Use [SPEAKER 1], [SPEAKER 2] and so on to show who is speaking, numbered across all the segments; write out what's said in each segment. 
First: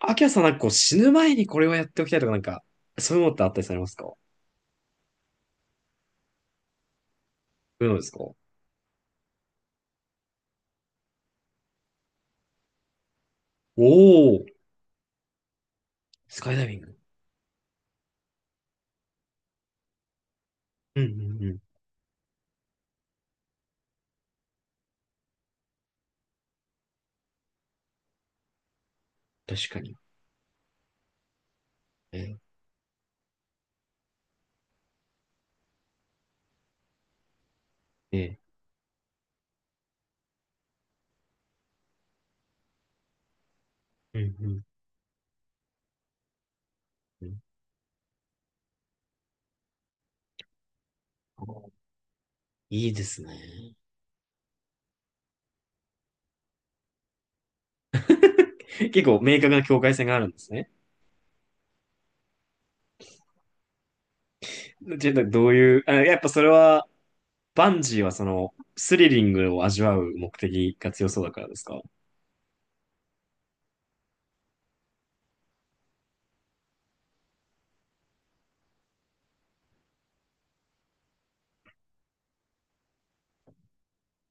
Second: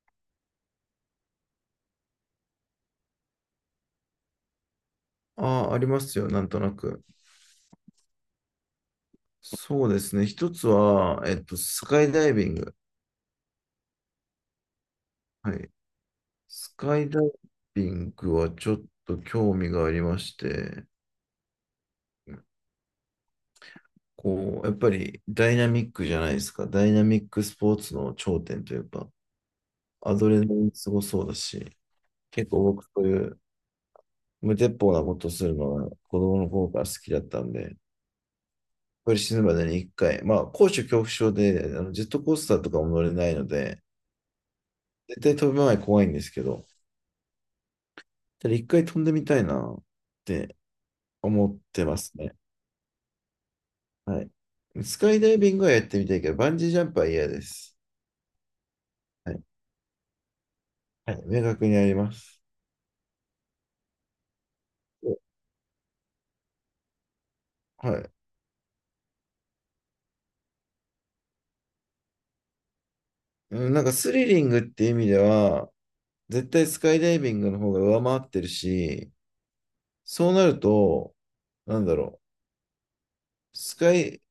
[SPEAKER 1] アキラさんこう死ぬ前にこれをやっておきたいとかそういうのってあったりされますか？そ
[SPEAKER 2] ああ、ありますよ、なんとなく。
[SPEAKER 1] ういうのですか？お、
[SPEAKER 2] そうですね。一つは、スカイダイビング。
[SPEAKER 1] お、
[SPEAKER 2] はい。
[SPEAKER 1] スカイダイ
[SPEAKER 2] ス
[SPEAKER 1] ビン
[SPEAKER 2] カ
[SPEAKER 1] グ。
[SPEAKER 2] イダイビングはちょっと興味がありまして、
[SPEAKER 1] うんうんうん。
[SPEAKER 2] こう、やっぱりダイナミックじゃないですか。ダイナミックスポーツの頂点というか、
[SPEAKER 1] 確かに。
[SPEAKER 2] アドレナリンすごそうだし、
[SPEAKER 1] え
[SPEAKER 2] 結構僕そういう無鉄砲なことするのが子供の頃から好きだったんで、
[SPEAKER 1] えええ、
[SPEAKER 2] これ死ぬまでに一回、まあ、高所恐怖症で、ジェットコースターとかも乗れないので、
[SPEAKER 1] うんうん
[SPEAKER 2] 絶対飛ぶ前怖いんですけど、
[SPEAKER 1] うん、
[SPEAKER 2] 一回飛んでみたいなって思ってますね。
[SPEAKER 1] いいですね。
[SPEAKER 2] はい。スカイダイビングはやってみたいけど、バンジージャンプは嫌です。
[SPEAKER 1] 結構
[SPEAKER 2] は
[SPEAKER 1] 明
[SPEAKER 2] い。
[SPEAKER 1] 確な境界線があるんですね。
[SPEAKER 2] はい、明確にあります。
[SPEAKER 1] ちょっと
[SPEAKER 2] そ
[SPEAKER 1] どういう、あ、やっぱそれは、バン
[SPEAKER 2] う、は
[SPEAKER 1] ジー
[SPEAKER 2] い。
[SPEAKER 1] はその、スリリングを味わう目的が強そうだからですか？
[SPEAKER 2] うんなんかスリリングっていう意味では、絶対スカイダイビングの方が上回ってるし、そうなると、なんだろスカイ、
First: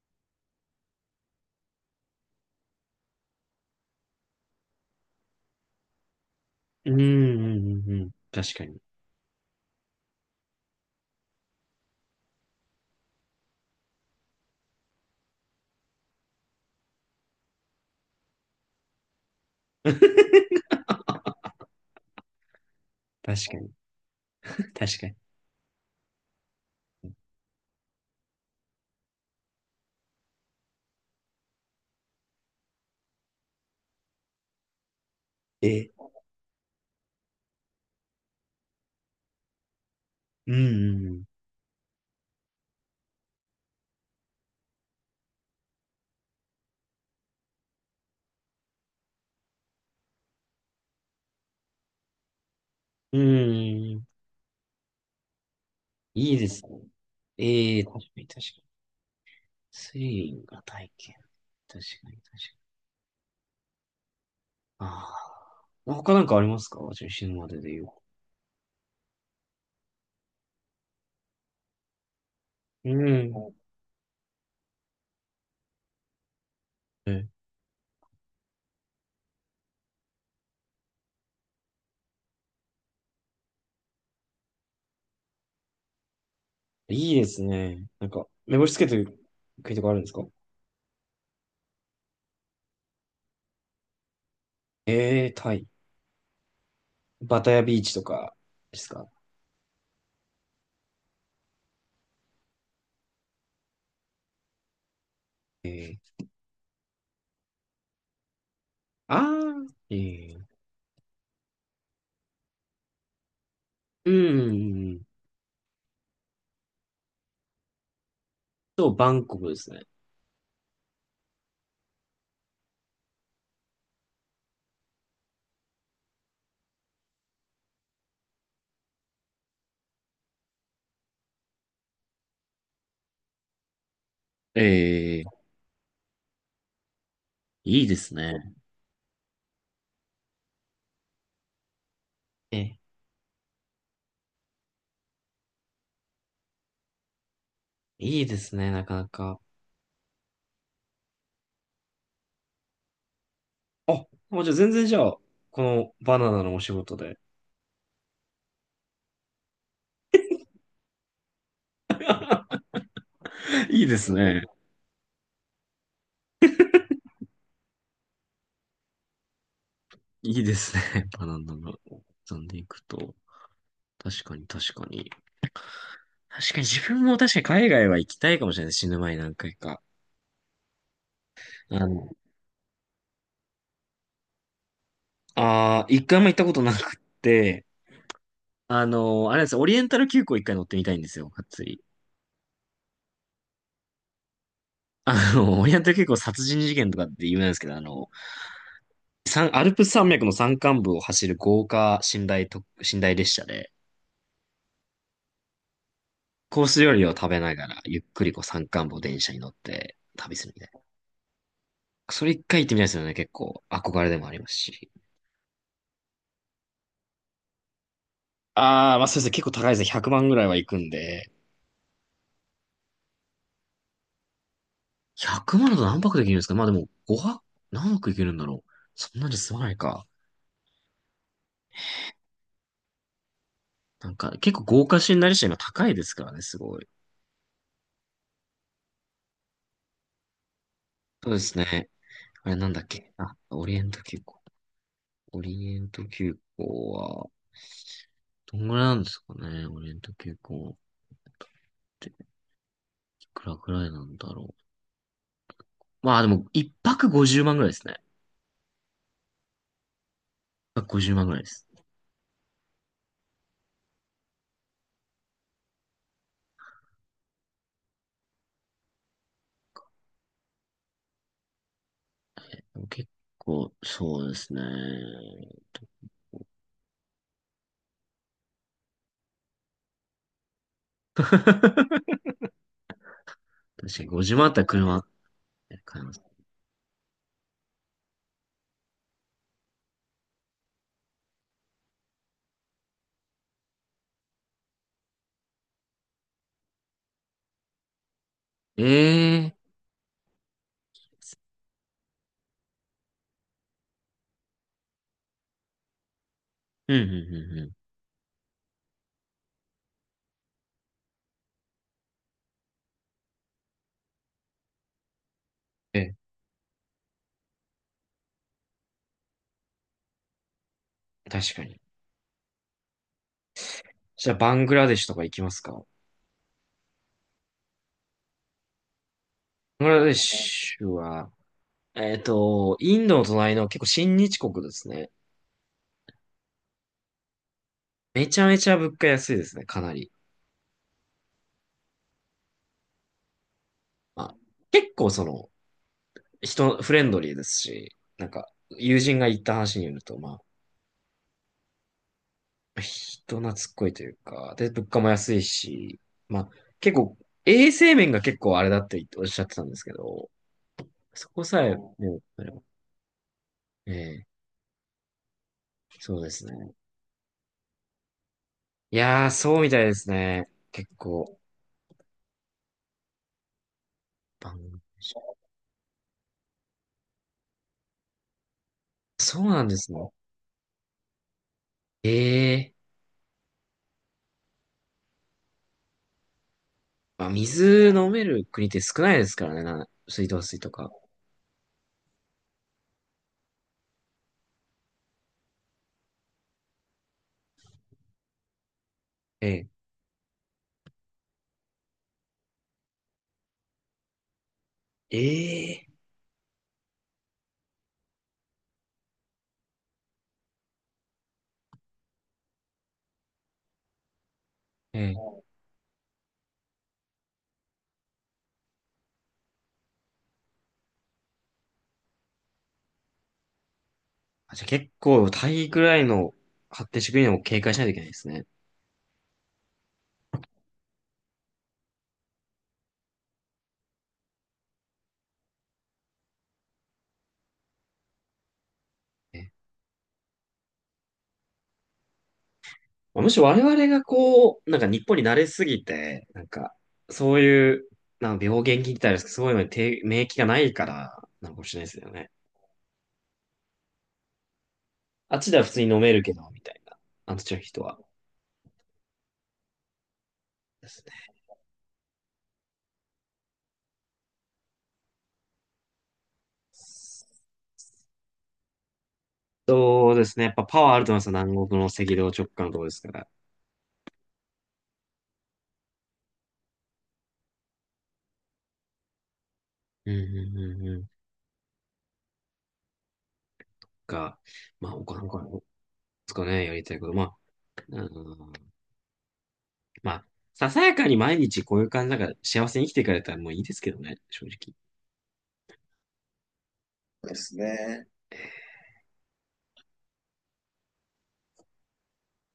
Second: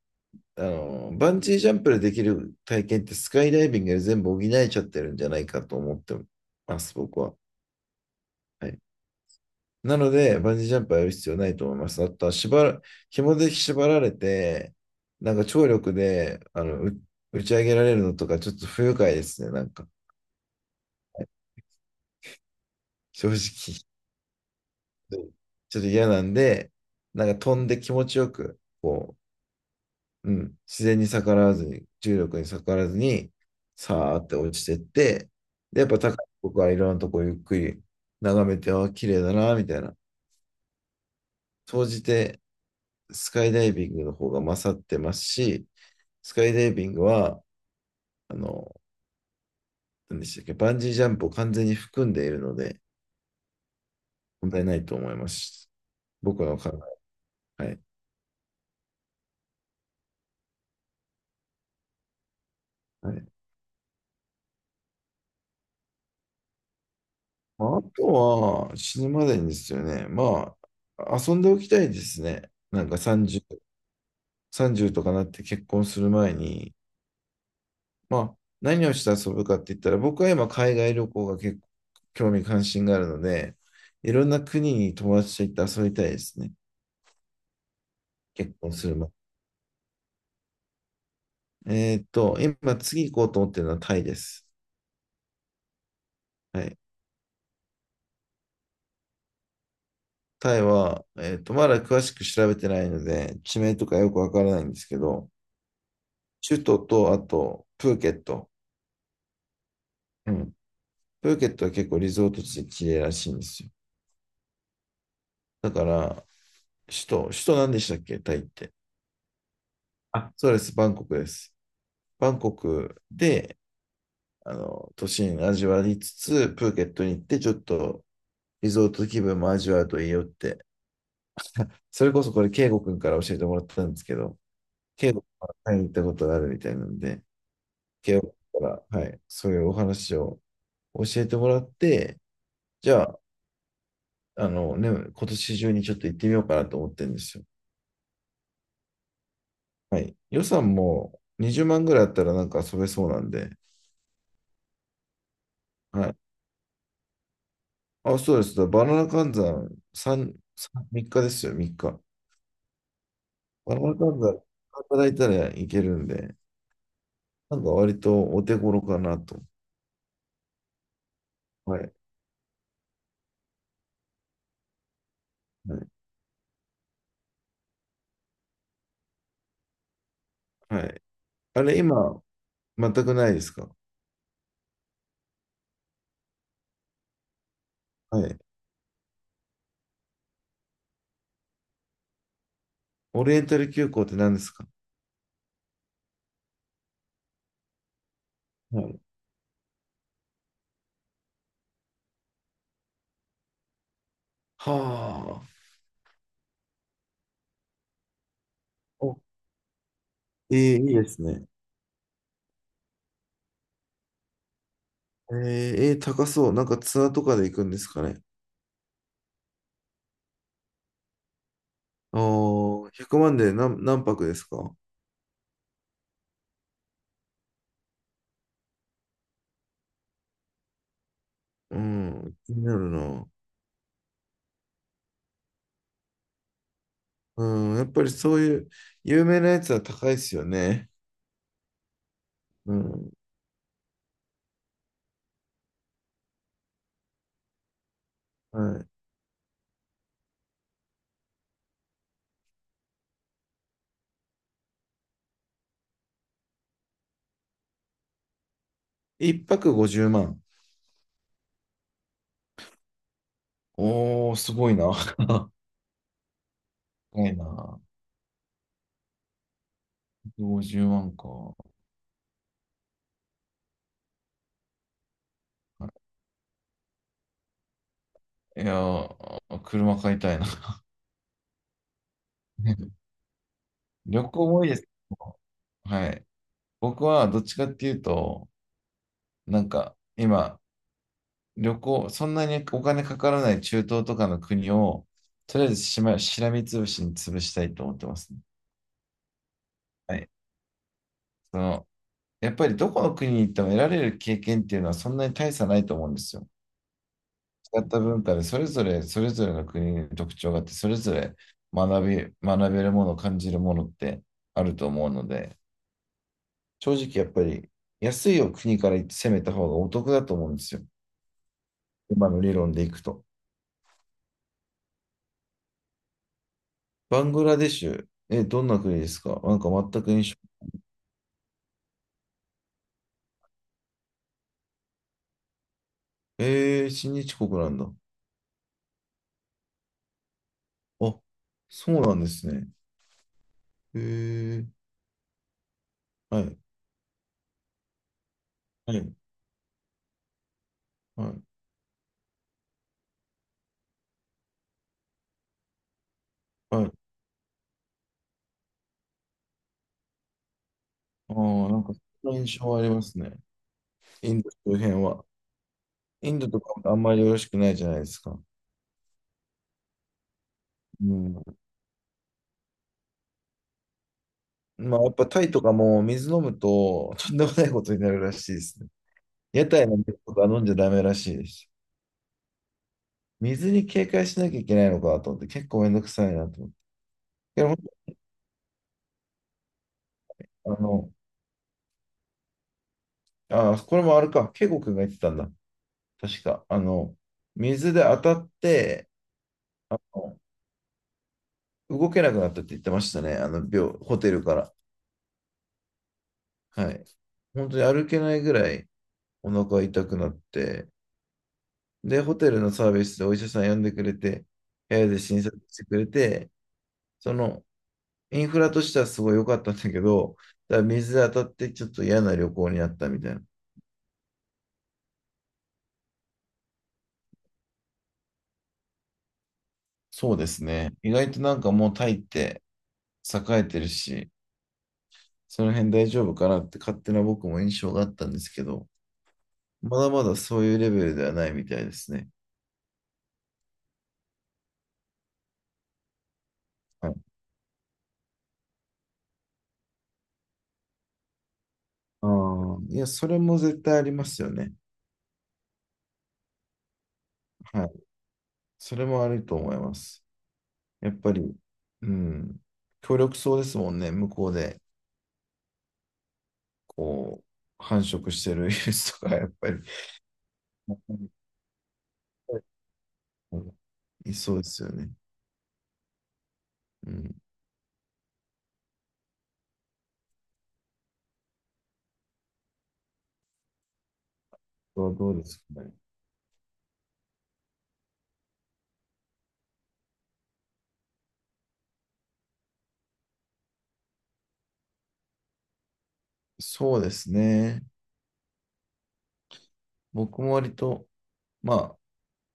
[SPEAKER 2] バンジージャンプでできる体験ってスカイダイビングで全部補えちゃってるんじゃないかと思ってま
[SPEAKER 1] う
[SPEAKER 2] す、
[SPEAKER 1] んう
[SPEAKER 2] 僕は。
[SPEAKER 1] んうんうん。確か
[SPEAKER 2] は
[SPEAKER 1] に。
[SPEAKER 2] い。なので、バンジージャンプはやる必要ないと思います。あとは、紐で縛られて、なんか張力で、打ち上げられるのとか、ちょっと不愉快ですね、なん か。
[SPEAKER 1] 確
[SPEAKER 2] 正
[SPEAKER 1] か
[SPEAKER 2] 直、
[SPEAKER 1] に。
[SPEAKER 2] ち
[SPEAKER 1] 確かに。
[SPEAKER 2] ょっと嫌なんで、なんか飛んで気持ちよく、自然に逆らわずに、重力に逆らわずに、さーって落ちてって、で、やっ
[SPEAKER 1] え
[SPEAKER 2] ぱ
[SPEAKER 1] え。
[SPEAKER 2] 高い僕はいろんなとこゆっくり眺めて、あー、綺麗だな、みたいな。総じて、スカイダイビングの方が勝ってますし、スカイダイビングは、あの、何でしたっけ、バンジージャンプを完全に含んでいるので、
[SPEAKER 1] うんうん。うんうんうん。
[SPEAKER 2] 問題ないと思います。
[SPEAKER 1] いい
[SPEAKER 2] 僕
[SPEAKER 1] で
[SPEAKER 2] の
[SPEAKER 1] す
[SPEAKER 2] 考
[SPEAKER 1] ね。
[SPEAKER 2] え。は
[SPEAKER 1] え
[SPEAKER 2] い。
[SPEAKER 1] え、確かに確かに。スリリングが体験。確かに確かに。
[SPEAKER 2] はい、
[SPEAKER 1] ああ。他なんかありますか？じゃあ死ぬまで
[SPEAKER 2] ま
[SPEAKER 1] で
[SPEAKER 2] あ
[SPEAKER 1] 言
[SPEAKER 2] あ
[SPEAKER 1] う。
[SPEAKER 2] とは、死ぬまでにですよね。まあ、遊んでおきたいですね。なんか30とかなって結婚する前に、
[SPEAKER 1] うん。
[SPEAKER 2] まあ、何をして遊ぶかって言ったら、僕は今、海外旅行が結構興味関心があるので、いろんな国に友達と行って遊びたいですね。
[SPEAKER 1] え、いいですね。
[SPEAKER 2] 結
[SPEAKER 1] 目
[SPEAKER 2] 婚
[SPEAKER 1] 星つけ
[SPEAKER 2] す
[SPEAKER 1] て
[SPEAKER 2] る前に
[SPEAKER 1] る国とかあるんですか？
[SPEAKER 2] 今次行こうと思ってるのはタイです。
[SPEAKER 1] ええ、タイ。
[SPEAKER 2] はい。
[SPEAKER 1] バタヤビーチとかですか？
[SPEAKER 2] タイは、まだ詳しく調べてないので、地名とかよくわからないんですけど、
[SPEAKER 1] ええ、
[SPEAKER 2] 首都と、あと、プーケット。
[SPEAKER 1] ああ、
[SPEAKER 2] う
[SPEAKER 1] え
[SPEAKER 2] ん。
[SPEAKER 1] え、
[SPEAKER 2] プーケットは結構リゾート地で綺麗らしいんですよ。
[SPEAKER 1] うん、うんうん。
[SPEAKER 2] だから、首都何でしたっけタイって。
[SPEAKER 1] そう、バンコクですね。
[SPEAKER 2] あ、そうです。バンコクです。バンコクで、都心味わいつつ、プーケットに行って、ちょっとリゾート気分も味わうといいよって。それこそこれ、圭吾君から教えてもらったんですけど、
[SPEAKER 1] ええ、
[SPEAKER 2] はい、行ったことがあるみたいなんで、
[SPEAKER 1] いいです
[SPEAKER 2] 慶応
[SPEAKER 1] ね。
[SPEAKER 2] から、はい、そういうお話を教えてもらって、
[SPEAKER 1] え、
[SPEAKER 2] じゃあ、今年中にちょっと行ってみようかなと思ってるんですよ。
[SPEAKER 1] いいですね、なかなか。
[SPEAKER 2] はい。予算も20万ぐらいあったらなんか遊べそうなんで、
[SPEAKER 1] あ、もうじゃあ全然じゃあ、この
[SPEAKER 2] は
[SPEAKER 1] バ
[SPEAKER 2] い。
[SPEAKER 1] ナナのお仕事で。
[SPEAKER 2] あ、そうです。だからバナナ換算3日ですよ、3日。バナ
[SPEAKER 1] いい
[SPEAKER 2] ナ
[SPEAKER 1] です
[SPEAKER 2] 換算
[SPEAKER 1] ね。
[SPEAKER 2] 働いたらいけるんで、なんか割とお手頃かなと。
[SPEAKER 1] いいですね。バナナが
[SPEAKER 2] はい。
[SPEAKER 1] 飛んでいくと。確かに確かに。
[SPEAKER 2] はい。
[SPEAKER 1] 確かに自分も確かに海外は行きたいかもしれない。死ぬ前に何回か。
[SPEAKER 2] はい、あれ、
[SPEAKER 1] あの、
[SPEAKER 2] 今、全くないですか？
[SPEAKER 1] あー一回も行ったことなくって、
[SPEAKER 2] はい。
[SPEAKER 1] あの、あれなんですよ、オリエンタル急行一回乗ってみたいんですよ、がっつり。
[SPEAKER 2] オリエンタル急行って何ですか？
[SPEAKER 1] あの、オリエンタル急行殺人事件とかって有名なんですけど、あの、
[SPEAKER 2] はい。
[SPEAKER 1] 三アルプス山脈の山間部を走る豪華寝台特、寝台列車で、
[SPEAKER 2] はあ。
[SPEAKER 1] コース料理を食べながら、ゆっくりこう山間部を
[SPEAKER 2] お、
[SPEAKER 1] 電車に乗って旅する
[SPEAKER 2] えー、
[SPEAKER 1] みたいな。
[SPEAKER 2] いいですね。
[SPEAKER 1] それ一回行ってみたいですよね。結構憧れでもありますし。
[SPEAKER 2] えー、えー高そう。なんかツアーとかで行くんですかね。
[SPEAKER 1] ああ、まあそうですね。結構高いですね。100万ぐらいは行くんで。
[SPEAKER 2] ああ、100万で何泊ですか？
[SPEAKER 1] 100万だと何泊できるんですか？まあでも5泊、何泊いけるんだろう。そんなに済まないか。
[SPEAKER 2] うん、気になるな。
[SPEAKER 1] なんか結構豪華シナリシア今高いですからね、すごい。
[SPEAKER 2] うん、やっぱりそういう有名なやつは高いですよね。
[SPEAKER 1] そうですね。あれなん
[SPEAKER 2] う
[SPEAKER 1] だっ
[SPEAKER 2] ん、
[SPEAKER 1] け、あ、オリエント急行。オリエント急行は、どんぐらい
[SPEAKER 2] は
[SPEAKER 1] なんですかね、オリエント急行って、いくらぐらいなんだろう。まあでも、一泊50万ぐらいですね。
[SPEAKER 2] い。1泊50万。
[SPEAKER 1] 一泊50万ぐらいです。
[SPEAKER 2] おー、すごいな。高いな。50万か。
[SPEAKER 1] でも結構、そうですね。
[SPEAKER 2] いやー、車買いたいな。
[SPEAKER 1] 確かに5
[SPEAKER 2] 旅
[SPEAKER 1] 時万
[SPEAKER 2] 行
[SPEAKER 1] あった
[SPEAKER 2] も
[SPEAKER 1] ら
[SPEAKER 2] いいですけ
[SPEAKER 1] 車
[SPEAKER 2] ど。
[SPEAKER 1] 買い
[SPEAKER 2] は
[SPEAKER 1] ます。
[SPEAKER 2] い。僕はどっちかっていうと、なんか今、旅行、そんなにお金かからない中東とかの国を、とりあえずしらみつぶしに潰したいと思ってますね。
[SPEAKER 1] ええ、
[SPEAKER 2] はい。その、やっぱりどこの国に行っても得られる経験っていうのはそんなに大差ないと思うんですよ。
[SPEAKER 1] うん、うん、うん、う
[SPEAKER 2] 違った文化でそれぞれの国に特徴があって、それぞれ学べるもの、感じるものってあると思うので、
[SPEAKER 1] ん。え、
[SPEAKER 2] 正直やっぱり安いを国から攻めた方がお得だと思うんですよ。
[SPEAKER 1] 確かに。
[SPEAKER 2] 今の理論でいくと。
[SPEAKER 1] じゃあ、バングラデシュとか行きますか？バ
[SPEAKER 2] バングラデシュ、え、どんな国ですか？なんか
[SPEAKER 1] ングラ
[SPEAKER 2] 全く
[SPEAKER 1] デ
[SPEAKER 2] 印象。
[SPEAKER 1] シュは、えっと、インドの隣の結構親日国ですね。
[SPEAKER 2] えー、親日国なんだ。
[SPEAKER 1] めちゃめちゃ物価安いですね、かなり。
[SPEAKER 2] あ、そうなんですね。え
[SPEAKER 1] まあ、
[SPEAKER 2] ー、
[SPEAKER 1] 結構その、
[SPEAKER 2] はい、
[SPEAKER 1] 人、フレンドリーですし、
[SPEAKER 2] は
[SPEAKER 1] 友
[SPEAKER 2] い、
[SPEAKER 1] 人が言った話によると、まあ、
[SPEAKER 2] はい、
[SPEAKER 1] 人懐っこいというか、で、物価も安いし、まあ、
[SPEAKER 2] はい。
[SPEAKER 1] 結構、衛生面が結構あれだっておっしゃってたんですけど、そ
[SPEAKER 2] あ
[SPEAKER 1] こさ
[SPEAKER 2] あ、
[SPEAKER 1] え、
[SPEAKER 2] な
[SPEAKER 1] ね、
[SPEAKER 2] んか、そんな印象はありますね。
[SPEAKER 1] ええ、
[SPEAKER 2] インド周辺は。
[SPEAKER 1] そうで
[SPEAKER 2] イン
[SPEAKER 1] す
[SPEAKER 2] ドと
[SPEAKER 1] ね。
[SPEAKER 2] かもあんまりよろしくないじゃないですか。
[SPEAKER 1] いやー、そうみたいですね。結
[SPEAKER 2] う
[SPEAKER 1] 構、
[SPEAKER 2] ん。
[SPEAKER 1] バングラデ
[SPEAKER 2] まあ、や
[SPEAKER 1] シ
[SPEAKER 2] っぱ
[SPEAKER 1] ュ、
[SPEAKER 2] タイとかも水飲むと、とんでもないことになるらしいですね。
[SPEAKER 1] そうな
[SPEAKER 2] 屋
[SPEAKER 1] んで
[SPEAKER 2] 台
[SPEAKER 1] す
[SPEAKER 2] の
[SPEAKER 1] ね。
[SPEAKER 2] 水とか飲んじゃダメらしいです。
[SPEAKER 1] ええ、
[SPEAKER 2] 水に警戒しなきゃいけないのかと思って、結構めんどくさいなと思って。
[SPEAKER 1] まあ、
[SPEAKER 2] でも、
[SPEAKER 1] 水飲める国って少ないですからね、な、水道水
[SPEAKER 2] あ
[SPEAKER 1] とか。
[SPEAKER 2] の、ああ、これもあるか。ケイゴくんが言ってたんだ。確か。水で当たって、
[SPEAKER 1] ええ、
[SPEAKER 2] あの、動けなくなったって言ってましたね。ホテルから。
[SPEAKER 1] ええ、
[SPEAKER 2] はい。本当に歩けないぐらいお腹痛くなって、で、ホテルのサービスでお医者さん呼んでくれて、部
[SPEAKER 1] え
[SPEAKER 2] 屋で
[SPEAKER 1] え。
[SPEAKER 2] 診察してくれて、その、インフラとしてはすごい良かったんだけど、ただ水で当たってちょっと嫌な旅行になったみたいな。
[SPEAKER 1] あ、じゃあ結構、タイぐらいの発展してくるのを警戒しないといけないですね。
[SPEAKER 2] そうですね。意外となんかもうタイって栄えてるし、その辺大丈夫かなって勝手な僕も印象があったんですけど、
[SPEAKER 1] ええ、
[SPEAKER 2] まだまだそういうレベルではないみたいですね。
[SPEAKER 1] まあむしろ我々がこう、なんか日本に慣れすぎて、なんか、
[SPEAKER 2] はい。
[SPEAKER 1] そういう、なんか病原菌って言ったらあれですけど、そういうのに抵免疫がないから、なのかもしれないですよ
[SPEAKER 2] あ
[SPEAKER 1] ね。
[SPEAKER 2] あ、いや、それも絶対ありますよね。
[SPEAKER 1] あっちでは普通に飲めるけど、みたいな。あっちの人
[SPEAKER 2] はい。
[SPEAKER 1] は。
[SPEAKER 2] それもあると思います。
[SPEAKER 1] です
[SPEAKER 2] やっぱ
[SPEAKER 1] ね。
[SPEAKER 2] り、うん。協力そうですもんね。向こうで、こ繁殖してるウイルスとか、やっぱり。
[SPEAKER 1] そうですね。やっぱパワーあると思います
[SPEAKER 2] う
[SPEAKER 1] よ。南国の赤道直下のところですから。
[SPEAKER 2] んいそうですよね。うん。
[SPEAKER 1] うん、うん、うん、うん。か、まあ、
[SPEAKER 2] これは
[SPEAKER 1] 他の
[SPEAKER 2] どう
[SPEAKER 1] か
[SPEAKER 2] です
[SPEAKER 1] で
[SPEAKER 2] かね。
[SPEAKER 1] すかね、やりたいこと。まあ、うん、まあ、ささやかに毎日こういう感じだから幸せに生きていかれたらもういいですけどね、正直。
[SPEAKER 2] そうで
[SPEAKER 1] そう
[SPEAKER 2] す
[SPEAKER 1] です
[SPEAKER 2] ね。
[SPEAKER 1] ね。
[SPEAKER 2] 僕も割と、まあ、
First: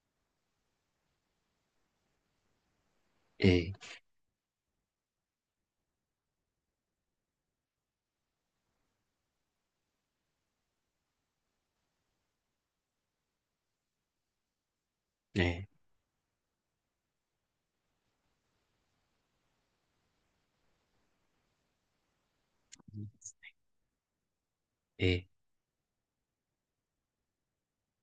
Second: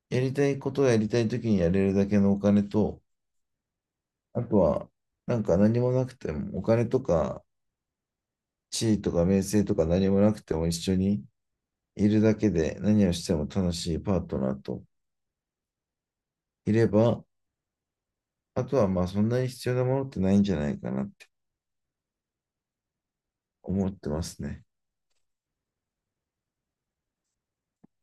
[SPEAKER 2] やりたいことをやりたいときにやれるだけのお金と、
[SPEAKER 1] ええ、
[SPEAKER 2] あとは、なんか何もなくても、お金とか地位とか名声とか何もなくても一緒にいるだけで何をしても楽しいパートナーと
[SPEAKER 1] ええ、
[SPEAKER 2] いれば、あとはまあそんなに必要なものってないんじゃないかなって思ってますね。
[SPEAKER 1] ええ。